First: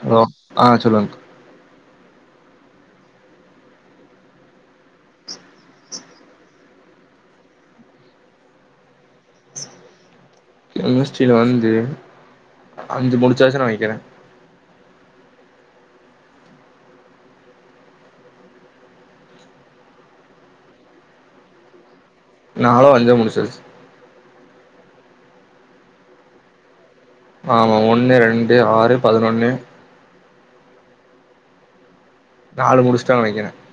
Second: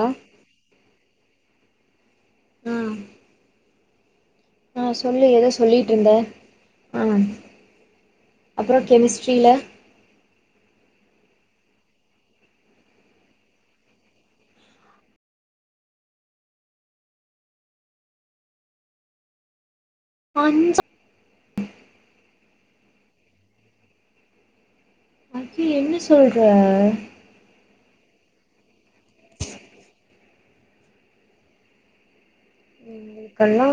hello ஆ சொல்லுங் ம் ஆ சொல்லு ஏதோ சொல்லிட்டு இருந்தே ஆ அப்றோ கெமிஸ்ட்ரியில கெமிஸ்ட்டியில வந்து அஞ்சு முடிச்சாச்சு நெனைக்கிறே கெஞ்சோ நாளோ அஞ்சோ முடிஞ்சாச்சு ஏ என்ன சொல்ற ஆமா ஒண்ணு ரெண்டு ஆறு பதினொன்னு நாலு முடிச் இதுக்கல்லா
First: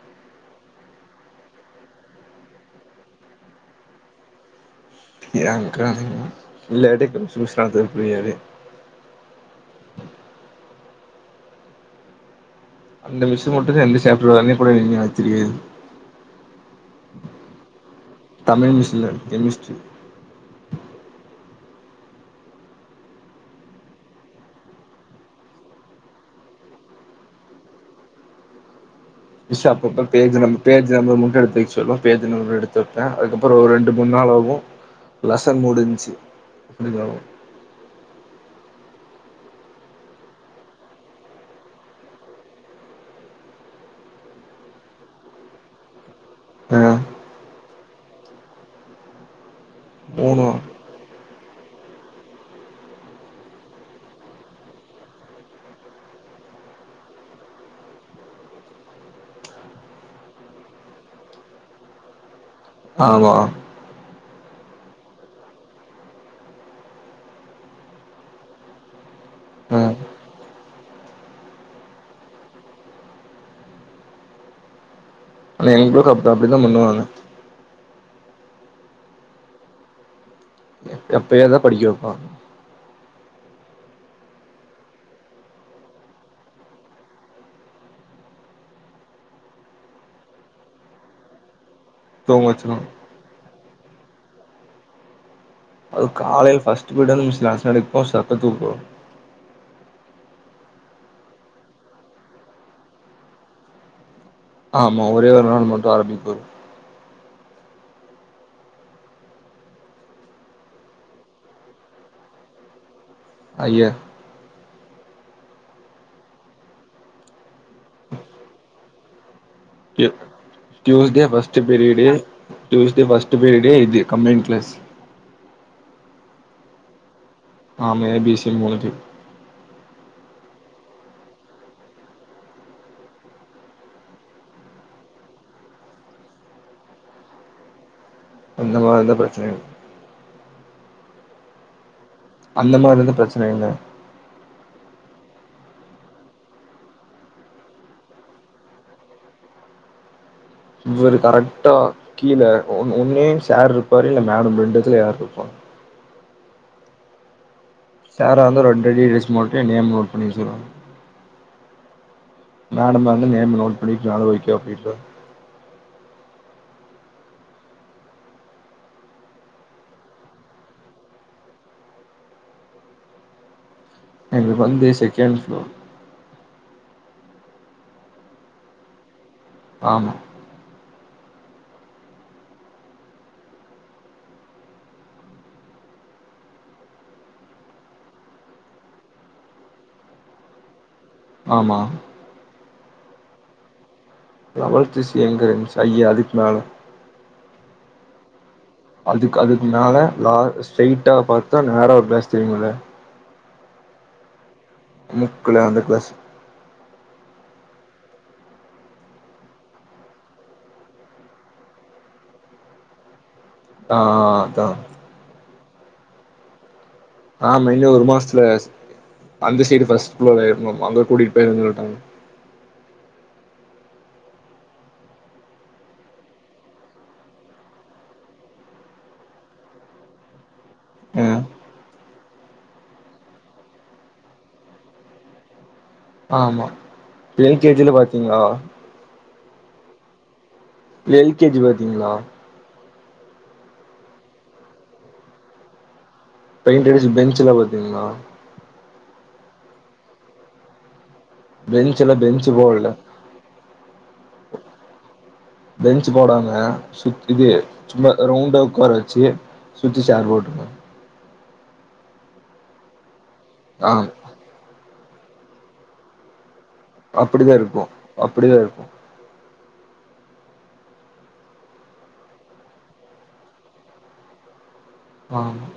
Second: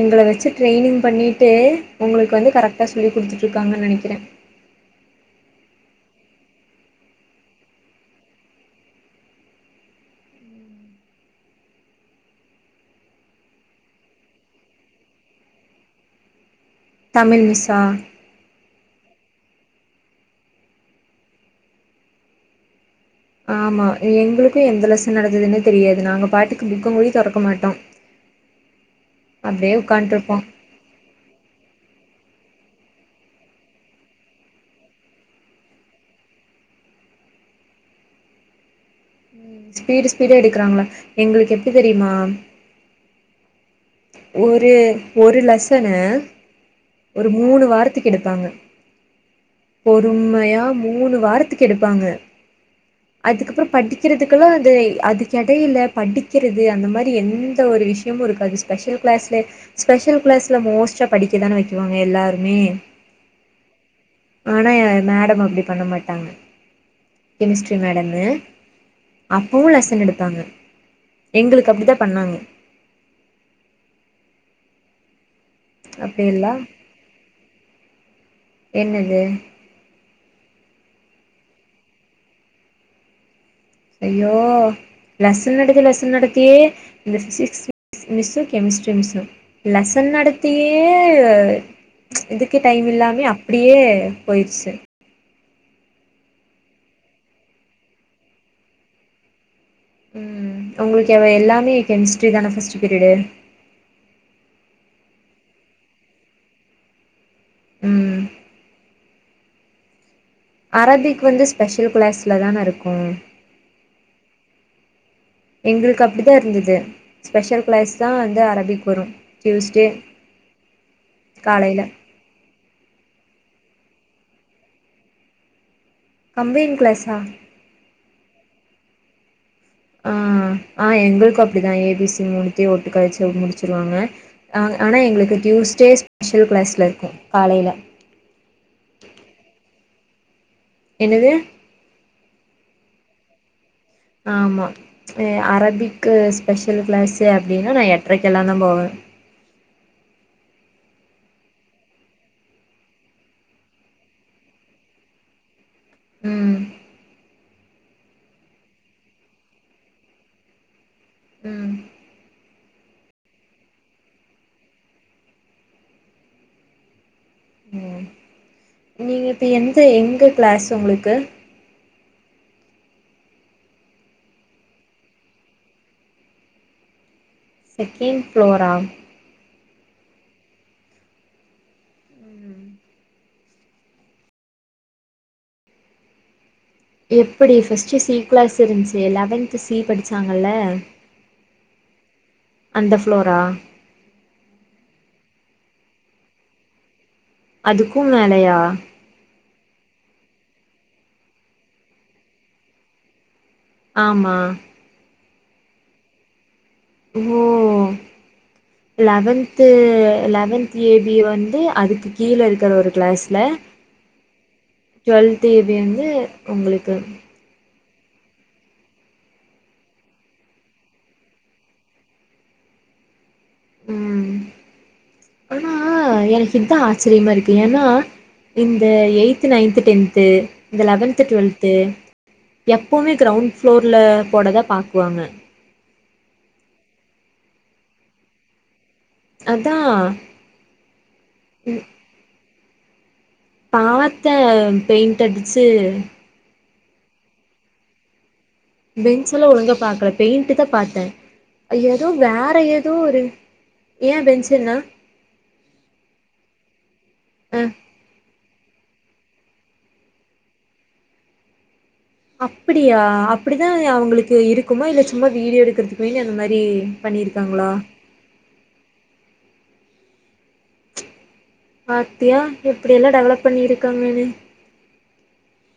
எங்களை வச்சு ட்ரெய்னிங் பண்ணிட்டு உங்களுக்கு வந்து கரெக்டா சொல்லி கொடுத்துட்டு இருக்காங்கன்னு நினைக்கிறே ஏ அக்கா இல்லாடி ப்ரிஸ் [unintelligible] அந்த மிஷு மட்டு தா எ சாப்பிடுவாே கூட நீங்க தெரியாது தமிழ் மிஷா தமிழ் மிஸ் இல்ல கே மிஸ்ரி ஆமா எங்களுக்கு எந்த லெசன் நடந்ததுன்னே தெரியாது நாங்க பாட்டுக்கு புக்க கூடி தெறக்க மாட்டோ மிஷ்சு அப்டியே அப்பப்ப உட்காண்ட்ருப்போ பேஜி நம் பேஜ் நம்பர் மட்டும் எடுத்து வைக்க சொல்லு பேஜ நம்பர் எடுத்து வைப்பே அதுக்கப்றோ ஒரு ரெண்டு மூணு நாள் ஆகு லசன் மூடுன்ச்சு அப்டிங்குவாங்க ஸ்பீடு ஸ்பீட எடுக்கிறாங்களா எங்களுக்கு எப்டி தெரியுமா ஒரு ஒரு லெசனு ஆ ஒரு மூணு வாரத் து கெடுப்பாங்க மூணு பொறுமையா மூணு வாரத்துக்கு எடுப்பாங்க அதுக்கப்றோ படிக்கிறதுக்கெல்லா அது அது கடையில படிக்கிறது அந்த மாதிரி எந்த ஒரு விஷயமு இருக்காது ஸ்பெஷல் கிளாஸ்ல ஸ்பெஷல் கிளாஸ்ல மோஸ்ட்டா படிக்கதானே வைக்குவாங்க எல்லாருமே ஆமா ஆனா ஏ மேடம் அப்டி பண்ண மாட்டாங்க கெமிஸ்ட்ரி மேடமு அப்பவு லெசன் எடுத்தாங்க எங்களுக்கு அப்டி தா பண்ணாங்க ஆனா எங்களுக்கும் அப்ப அப்டில்லா அப்டிதா பண்ணுவாங்க என்னது எப்பயே தா படிக்க வைப்பாங்க ஐயோ லெசன் நடத்தி லெசன் நடத்தியே இந்த physics miss chemistry miss lesson நடத்தியே தூங்க இதுக்கு வச்சிருவ டைம் இல்லாமே அப்டியே போயிருச்சு அது காலையில் ஃபஸ்ட் ப்ரிட்டு வந்து மீஸ்சு லெசன் எடுக்கு போது சத்த தூக்கோ வரு ம் உங்களுக்கு எ எல்லாமே கெமிஸ்ட்ரி தானே ஃபர்ஸ்ட் பீரியடு ஆமா ஒரே ஒரு நாள் மட்டு அரம்பிக் வரு ம் அரபிக் வந்து ஸ்பெஷல் கிளாஸில தான இருக்கு ஐய்யே எங்களுக்கு அப்டிதா இருந்தது ஸ்பெஷல் கிளாஸ் தா வந்து அரபிக்கு வரு டியூஸ்டே தூஸ்டே ஃபஸ்ட் காலைல பிரியடு தூஸ்டே ஃபஸ்ட் பிரியடு இது கம்பென் கிளாஸ் கம்பென் கிளாஸா ஆமா ஏ பி சி மூணுத்தியு ஆ ஆ எங்களுக்கு அப்டிதா ஏ பி சி மூணுத்தியு ஒட்டுக்கா வச்சு அதுக் முடிச்சுருவாங்க ஆ ஆனா எங்குளுக்கு டியூஸ்டே ஸ்பெஷல் கிளாஸ்ல இருக்கு காலேல இங்கலா எந்த பிரச்னையு என்னது அந்த மாரி எது பிரச்சனை இல்ல ஆமா எ அரபிக்கு ஸ்பெஷல் கிளாஸு அப்டினா நா எட்ரைக்கெல்லாந்தா போவ இவரு கரெக்ட்டா கீழ ஒன் ஒன்னு சார் இருப்பாரு இல்ல மேடம் ரெண்டுதுல யார் இருப்பா ம் சாரா இரந்தா ரெண்டு அடி அடிஸ்ட் மட்டு ஏன் நேம் நோட் பண்ணி வச்சுருவாங்க ம் மேடமா இருந்தா நேம் நோட் பண்ணிக்லனாலு ஓகே அப்டின்வாங்க ம் நீங்க இப்போ எந்த எங்க கிளாஸ் உங்குளுக்கு எங்ளுக் வந்து செக்கெண் ஃப்ளோர் செக்கெண் ஃப்ளோரா ஆமா எப்புடி ஃபஸ்ட்டு சி கிளாஸ் இருன்ச்சு லெவன்த்து சி படிச்சாங்கல்ல ஆமா அந்த ஃப்ளோரா லவல்த்து சி எங்க இருந்ச்சு ஐய அதுக்மேல அதுக்கூ மேலயா அதுக் அதுக்மேல லா ஸ்ட்ரைட்டா பாத்தா நேரா ஒரு கிளாஸ் தெரியுல ஆமா முக்குல அந்த கிளாஸு இதுவோ லவன்த்து லவன்த் ஏ பி வந்து அதுக்கு கீழ இருக்கிற ஒரு கிளாஸ்ல ஆ அதா டுவெல்து ஏ பி வந்து உங்குளுக்கு ஆமா இன்னு ஒரு மாஸ்த்துல அந்த சைடு ஃபஸ்ட் ஃபோள இர்ந்தோ அங்க கூட்டிட் போய்ரேன் சொல்ட்டாங்க ம் ஆனா எனக்கு இதா ஆச்சரியமா இருக்கு ஏனா இந்த எய்த்து நைன்த்து டென்த்து இந்த லெவன்த்து ம் டொல்த்து எப்பவ்மே கிரவுண் ஃப்ளோர்ல போடதா பாக்குவாங்க ஆமா எல் கே ஜி ல பாத்தீங்ளா அதா எல் கே ஜி பாத்தீங்ளா பாத்த அது வந் பெய்ண்ட் அடிச்சு பெய்ண்ட் அடிச்சு பெஞ்சுலா பாத்தீங்ளா பெஞ்சுலா ஒழுங்கா பாக்கல பெய்ண்ட்டுதா பாத்த அது ஏதோ பெஞ்சுல பெஞ்சு வேற போடல எதோ ஒரு ஏன் பென்சென்னா பெஞ்சு போடாம சுத் இது அ சும்மா ரவுண்டா உக்கார வச்சு சுத்தி சேர் போட்ருக்காங்க அப்பிடியா அப்டிதா ஆ அவுங்குளுக்கு இருக்குமா இல்ல சும்மா வீடியோ எடுக்கற்துக்வேங்க அந்த மாரி அப்பிடிதா பண்ணிருக்காங்களா இருக்கு அப்பிடிதா இருக்கு பாத்தியா எப்புடியெல்லா டெவலப் பண்ணிருக்காங்கனு ஆமா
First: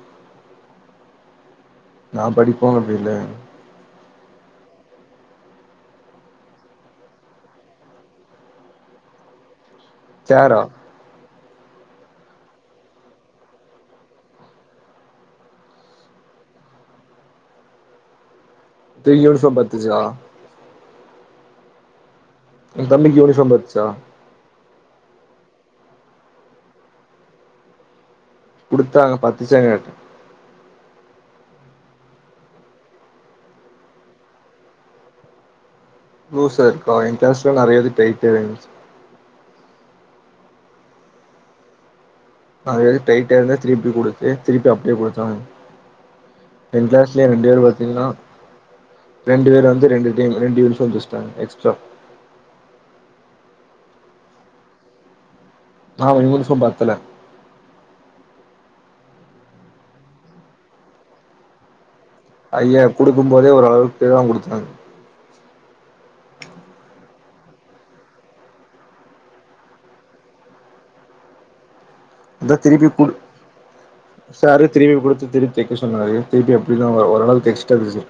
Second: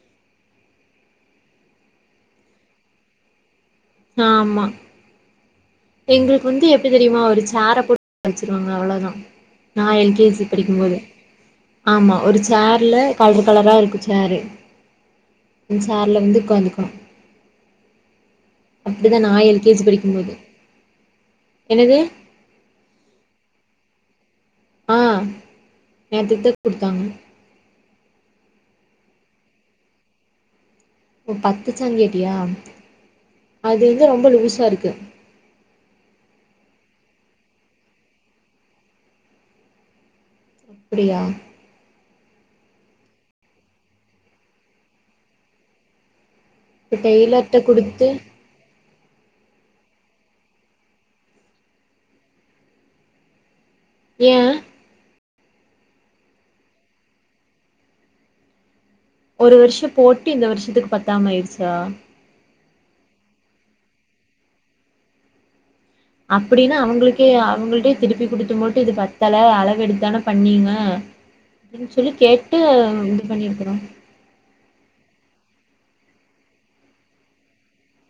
நா படிக்மோது அப்டி இல்ல ஆமா எங்களுக்கு வந்து எப்படி தெரியுமா ஒரு சேர போட்டு வச்சிருவாங்க அவ்வளோதான் நா எல் கே ஜி சேரா படிக்கும்போது ஆமா ஒரு சேர்ல கலர் கலரா இருக்கும் சேரு அந் சார்ல வந்து உட்காந்துக்க இது அப்டிதான் நா யூனிஃபார்ம் எல் கே ஜி பத்துச்சா படிக்கும்போது என்னது என் தம்பிக்கு இவ்வளோ சம்பச்சா ஆ நேத்தித்தா கொடுத்தாங்க கொடுத்தாங்க பத்துசாங்க ஓ பத்துச்சா கேட்டியா அது வந்து ரொம்ப லூஸா இருக்கு லூசா இருக்கா என் கிளாஸ்ல நிறையாவது டைட்டாவே இருந்துச்சு அப்புடியா அது எது டைட்டா இருந்தா திருப்பி கொடுத்து திருப்பி அப்டியே கொடுத்தாங்க என் இப்ப கிளாஸ்லயே ரெண்டு டெய்லர்ட்ட பேர் பாத்தீங்கன்னா குடுத்து ரெண்டு பேர் வந்து ரெண்டு டீம் ரெண்டு நிமிசம் பேசிட்டாங்க எக்ஸ்ட்ரா ஏன் ஆன் உங்களுசுக்கும் பத்துல ஒரு வருஷம் போட்டு இந்த வருஷத்துக்கு பத்தாம ஆயிருச்சா ஐய்யா கொடுக்கும் போதே ஒரு அளவுக்கு தான் கொடுத்தாங் அப்டின்னா அவுங்களுக்கே அவுங்கள்டேயே திருப்பி கொடுத்து மட்டும் இது பத்தல அளவு எடுத்தான பண்ணீங்க அப்டின் சொல்லி அதா கேட்டு திருப்பி குடு இது பண்ணிருக்கனு சாரு திருப்பி கொடுத்து திருப்பி தைக்க சொன்னாரு திருப்பி அப்டிதான் ஒரளவுக்கு எக்ஸ்டா தச்சு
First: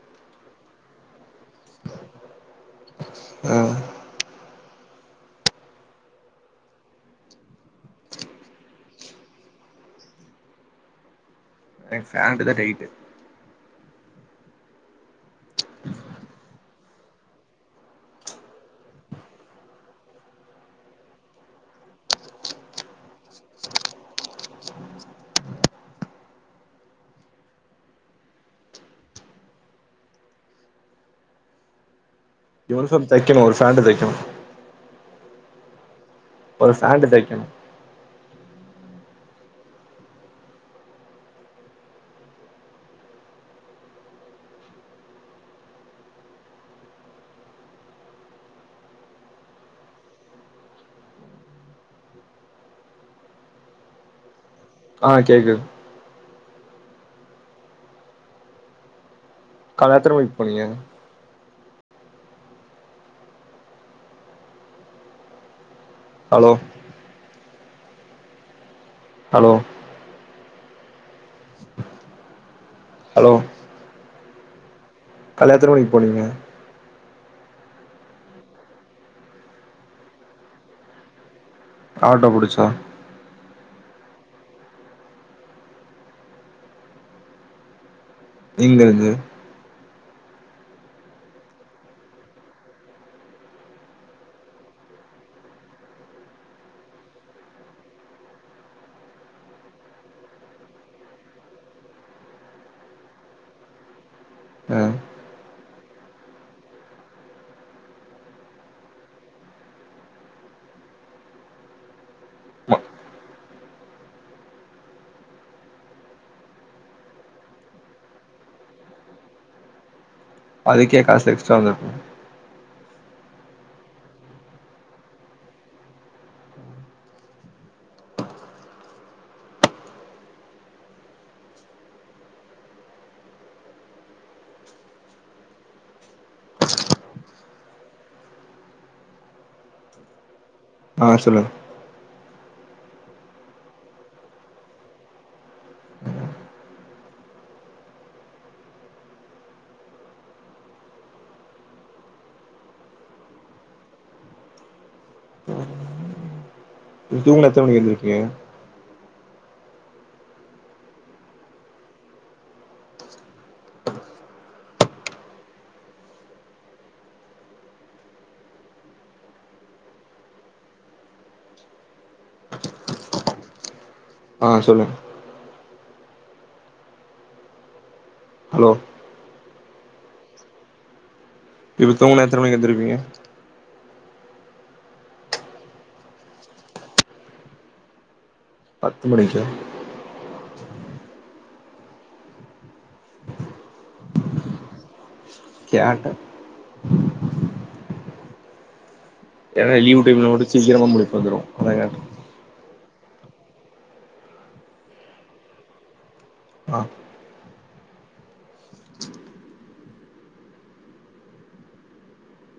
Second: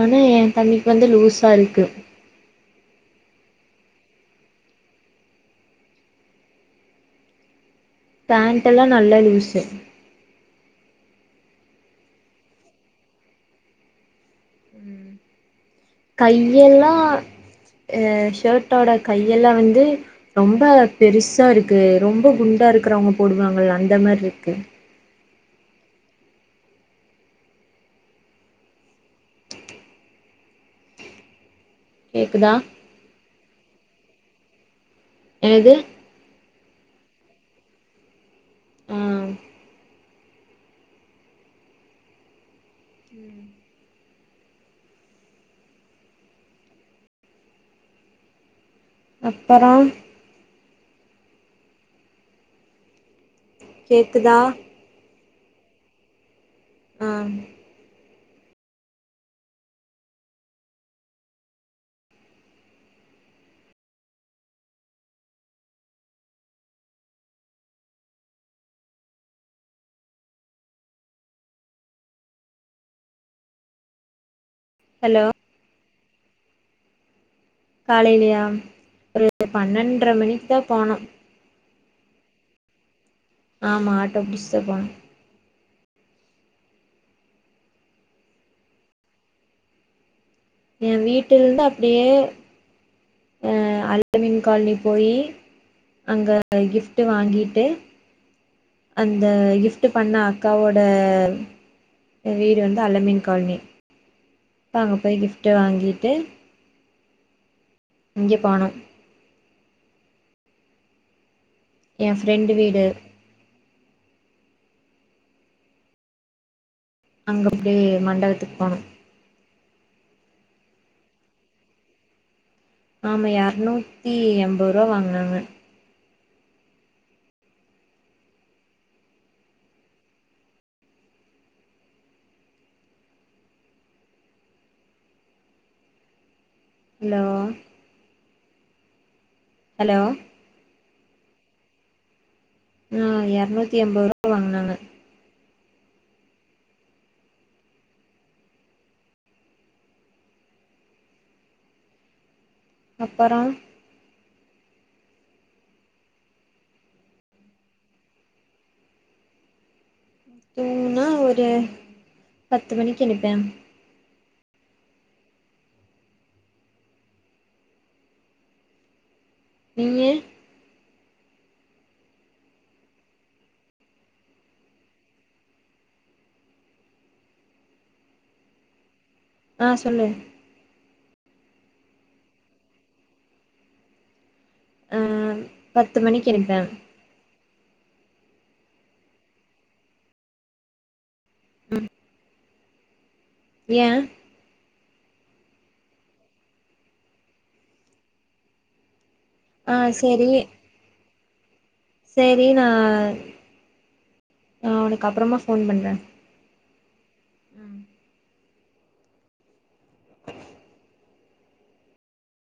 ஆனா ஏன் தம்பிக்கு வந்து லூஸா இருக்கு ஆ பேண்ட் எல்லாம் நல்லா லூஸு எனக்கு பேண்ட் தா டைட்டு [inaudible] ச்சு கையெல்லாம் அ ஷர்ட்டோட கையெல்லாம் வந்து ரொம்ப பெருசா இருக்கு ரொம்ப குண்டா இருக்குறவங்க போடுவாங்கள அந்த மாரி இருக்கு கேக்குதா ஒரு செஃப் தைக்கணும் ஒரு ஃபேண்ட் தைக்கனும் என்னது ஒரு ஃபேண்டு தைக்கணும் ம் [inaudible] அப்பறம் கேக்குதா ஆ கேக்குது ஆம் கால்ல எத்தன மணிக்கு போனீங்க ஹலோ ஹலோ ஹலோ ஹலோ கால்ல எத்தண மணிக்கு போனீங்க காலைலியா ஒரு பன்னெண்ற மணிக்கு தா போனோ ஆட்டோ புடிச்சா ஆமா ஆட்டோ புடிச்சுதா போனோ எங்கயிருந்து என் வீட்லருந்து அப்டியே அ அல்பமீன் கால்னிக் போயி அங்க கிஃப்ட்டு வாங்கிட்டு அந்த கிஃப்ட் பண்ண அக்காவோட வீடு வந்து அலமீன் கால்னி ஆ அங்க போய் கிப்ட் வாங்கிட்டு இங்கே பானம் என் ஃப்ரெண்டு வீடு அங்க அப்டியே மண்டபத்துக்கு போனோ அதுக்கே காசு எக்ஸ்ட்ரா வந்திருக்கு ஆமா எரநூத்தி எண்பருபா வாங்னாங்க ஹலோ ஹலோ ஆ சொல்லு நா எரநூத்தி எம்பதுரூபா வாங்குனாங்க அப்பற நீ தூங்குனா எத்தன மணிக்கு எந்திருப்பீங்க தூங்குனா ஒரு பத்து மணிக்கு எழுந்திருப்பே நீங்கள் ஆ சொல்லுங் ஹலோ ஆ சொல்லு இப்ப தூங்குனா எத்தன மணிக்கு எந்துருப்பீங்க ஆ பத்து மணிக்கு எழுபே பத்து மணிக்கா உம் ஏன் கேட்டே ஏன்னா ஆ லீவுட்டு சேரி இவனுக்கு மட்டும் சீக்கிரமா முழிப்பு வந்துரு அதா‌ கேட்ட சேரி நா உனக்கு அப்றமா ஃபோன் பண்றே ஆ ஆ